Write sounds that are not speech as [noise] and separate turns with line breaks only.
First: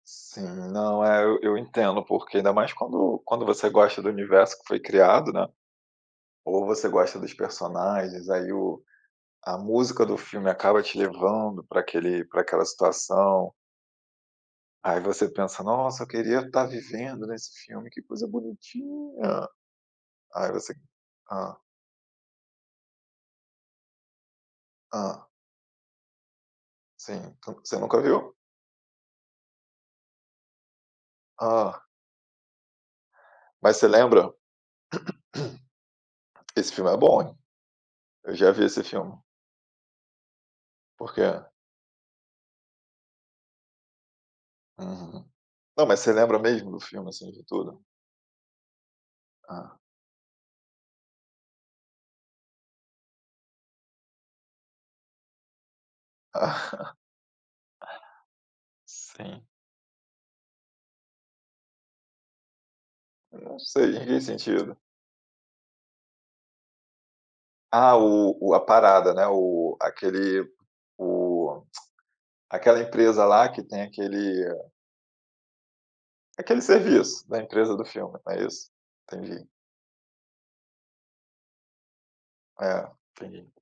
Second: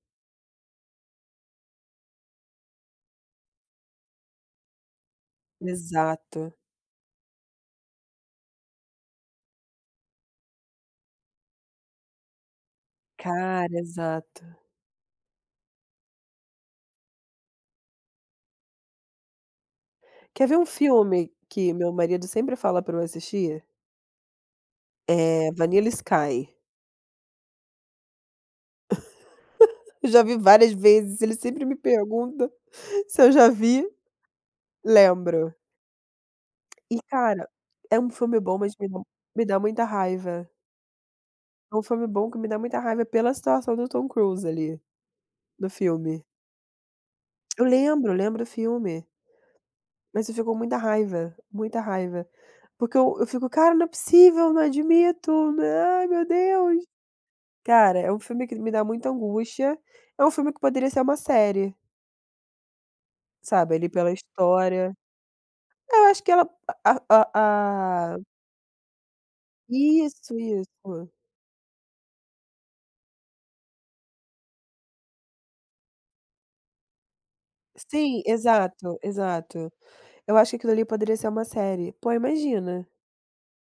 Sim. Não, é, eu eu entendo, porque ainda mais quando quando você gosta do universo que foi criado, né,
Exato.
ou você gosta dos personagens, aí o a música do filme acaba te levando pra aquele pra aquela situação.
Cara, exato.
Aí você pensa: "Nossa, eu queria estar vivendo nesse filme. Que coisa bonitinha!"
Quer
Aí
ver um
você
filme
hã.
que meu marido sempre fala pra eu assistir?
Hã.
Eh, Vanilla Sky.
Sim. Tu você nunca viu?
[laughs] Eu já vi várias vezes. Eles sempre me
Hã.
perguntam [chuckles] se eu já
Mas
vi.
você lembra?
Lembro.
[clears throat] Esse filme é
E,
bom, hein.
cara, é um
Eu
filme
já
bom,
vi
mas
esse
me dá
filme.
me dá muita raiva.
Por quê?
É um filme bom que me dá muita raiva pela situação do Tom Cruise, ali,
Uhum.
no
Não, mas você
filme.
lembra mesmo do filme, assim, de
Eu
tudo?
lembro eu lembro o filme.
Ah.
Mas eu fico com muita raiva. Muita raiva. Porque eu eu fico: "Cara, não é possível! Não admito! Nã ai, meu Deus!" Cara, é um filme que
[laughs]
me dá muita
Sim.
angústia. É um filme que poderia ser uma série.
Não
Sabe, ali
sei. Em
pela
que sentido?
história. É, eu acho que ela a a
Ah,
a a
o o a parada, né, o
Isso,
aquele
isso.
o [clicks tongue] aquela empresa lá, que tem aquele aquele serviço da empresa do filme,
Sim.
né isso?
Exato,
Entendi.
exato. Eu acho que aquilo ali poderia ser uma série. Pô, imagina.
É. Entendi.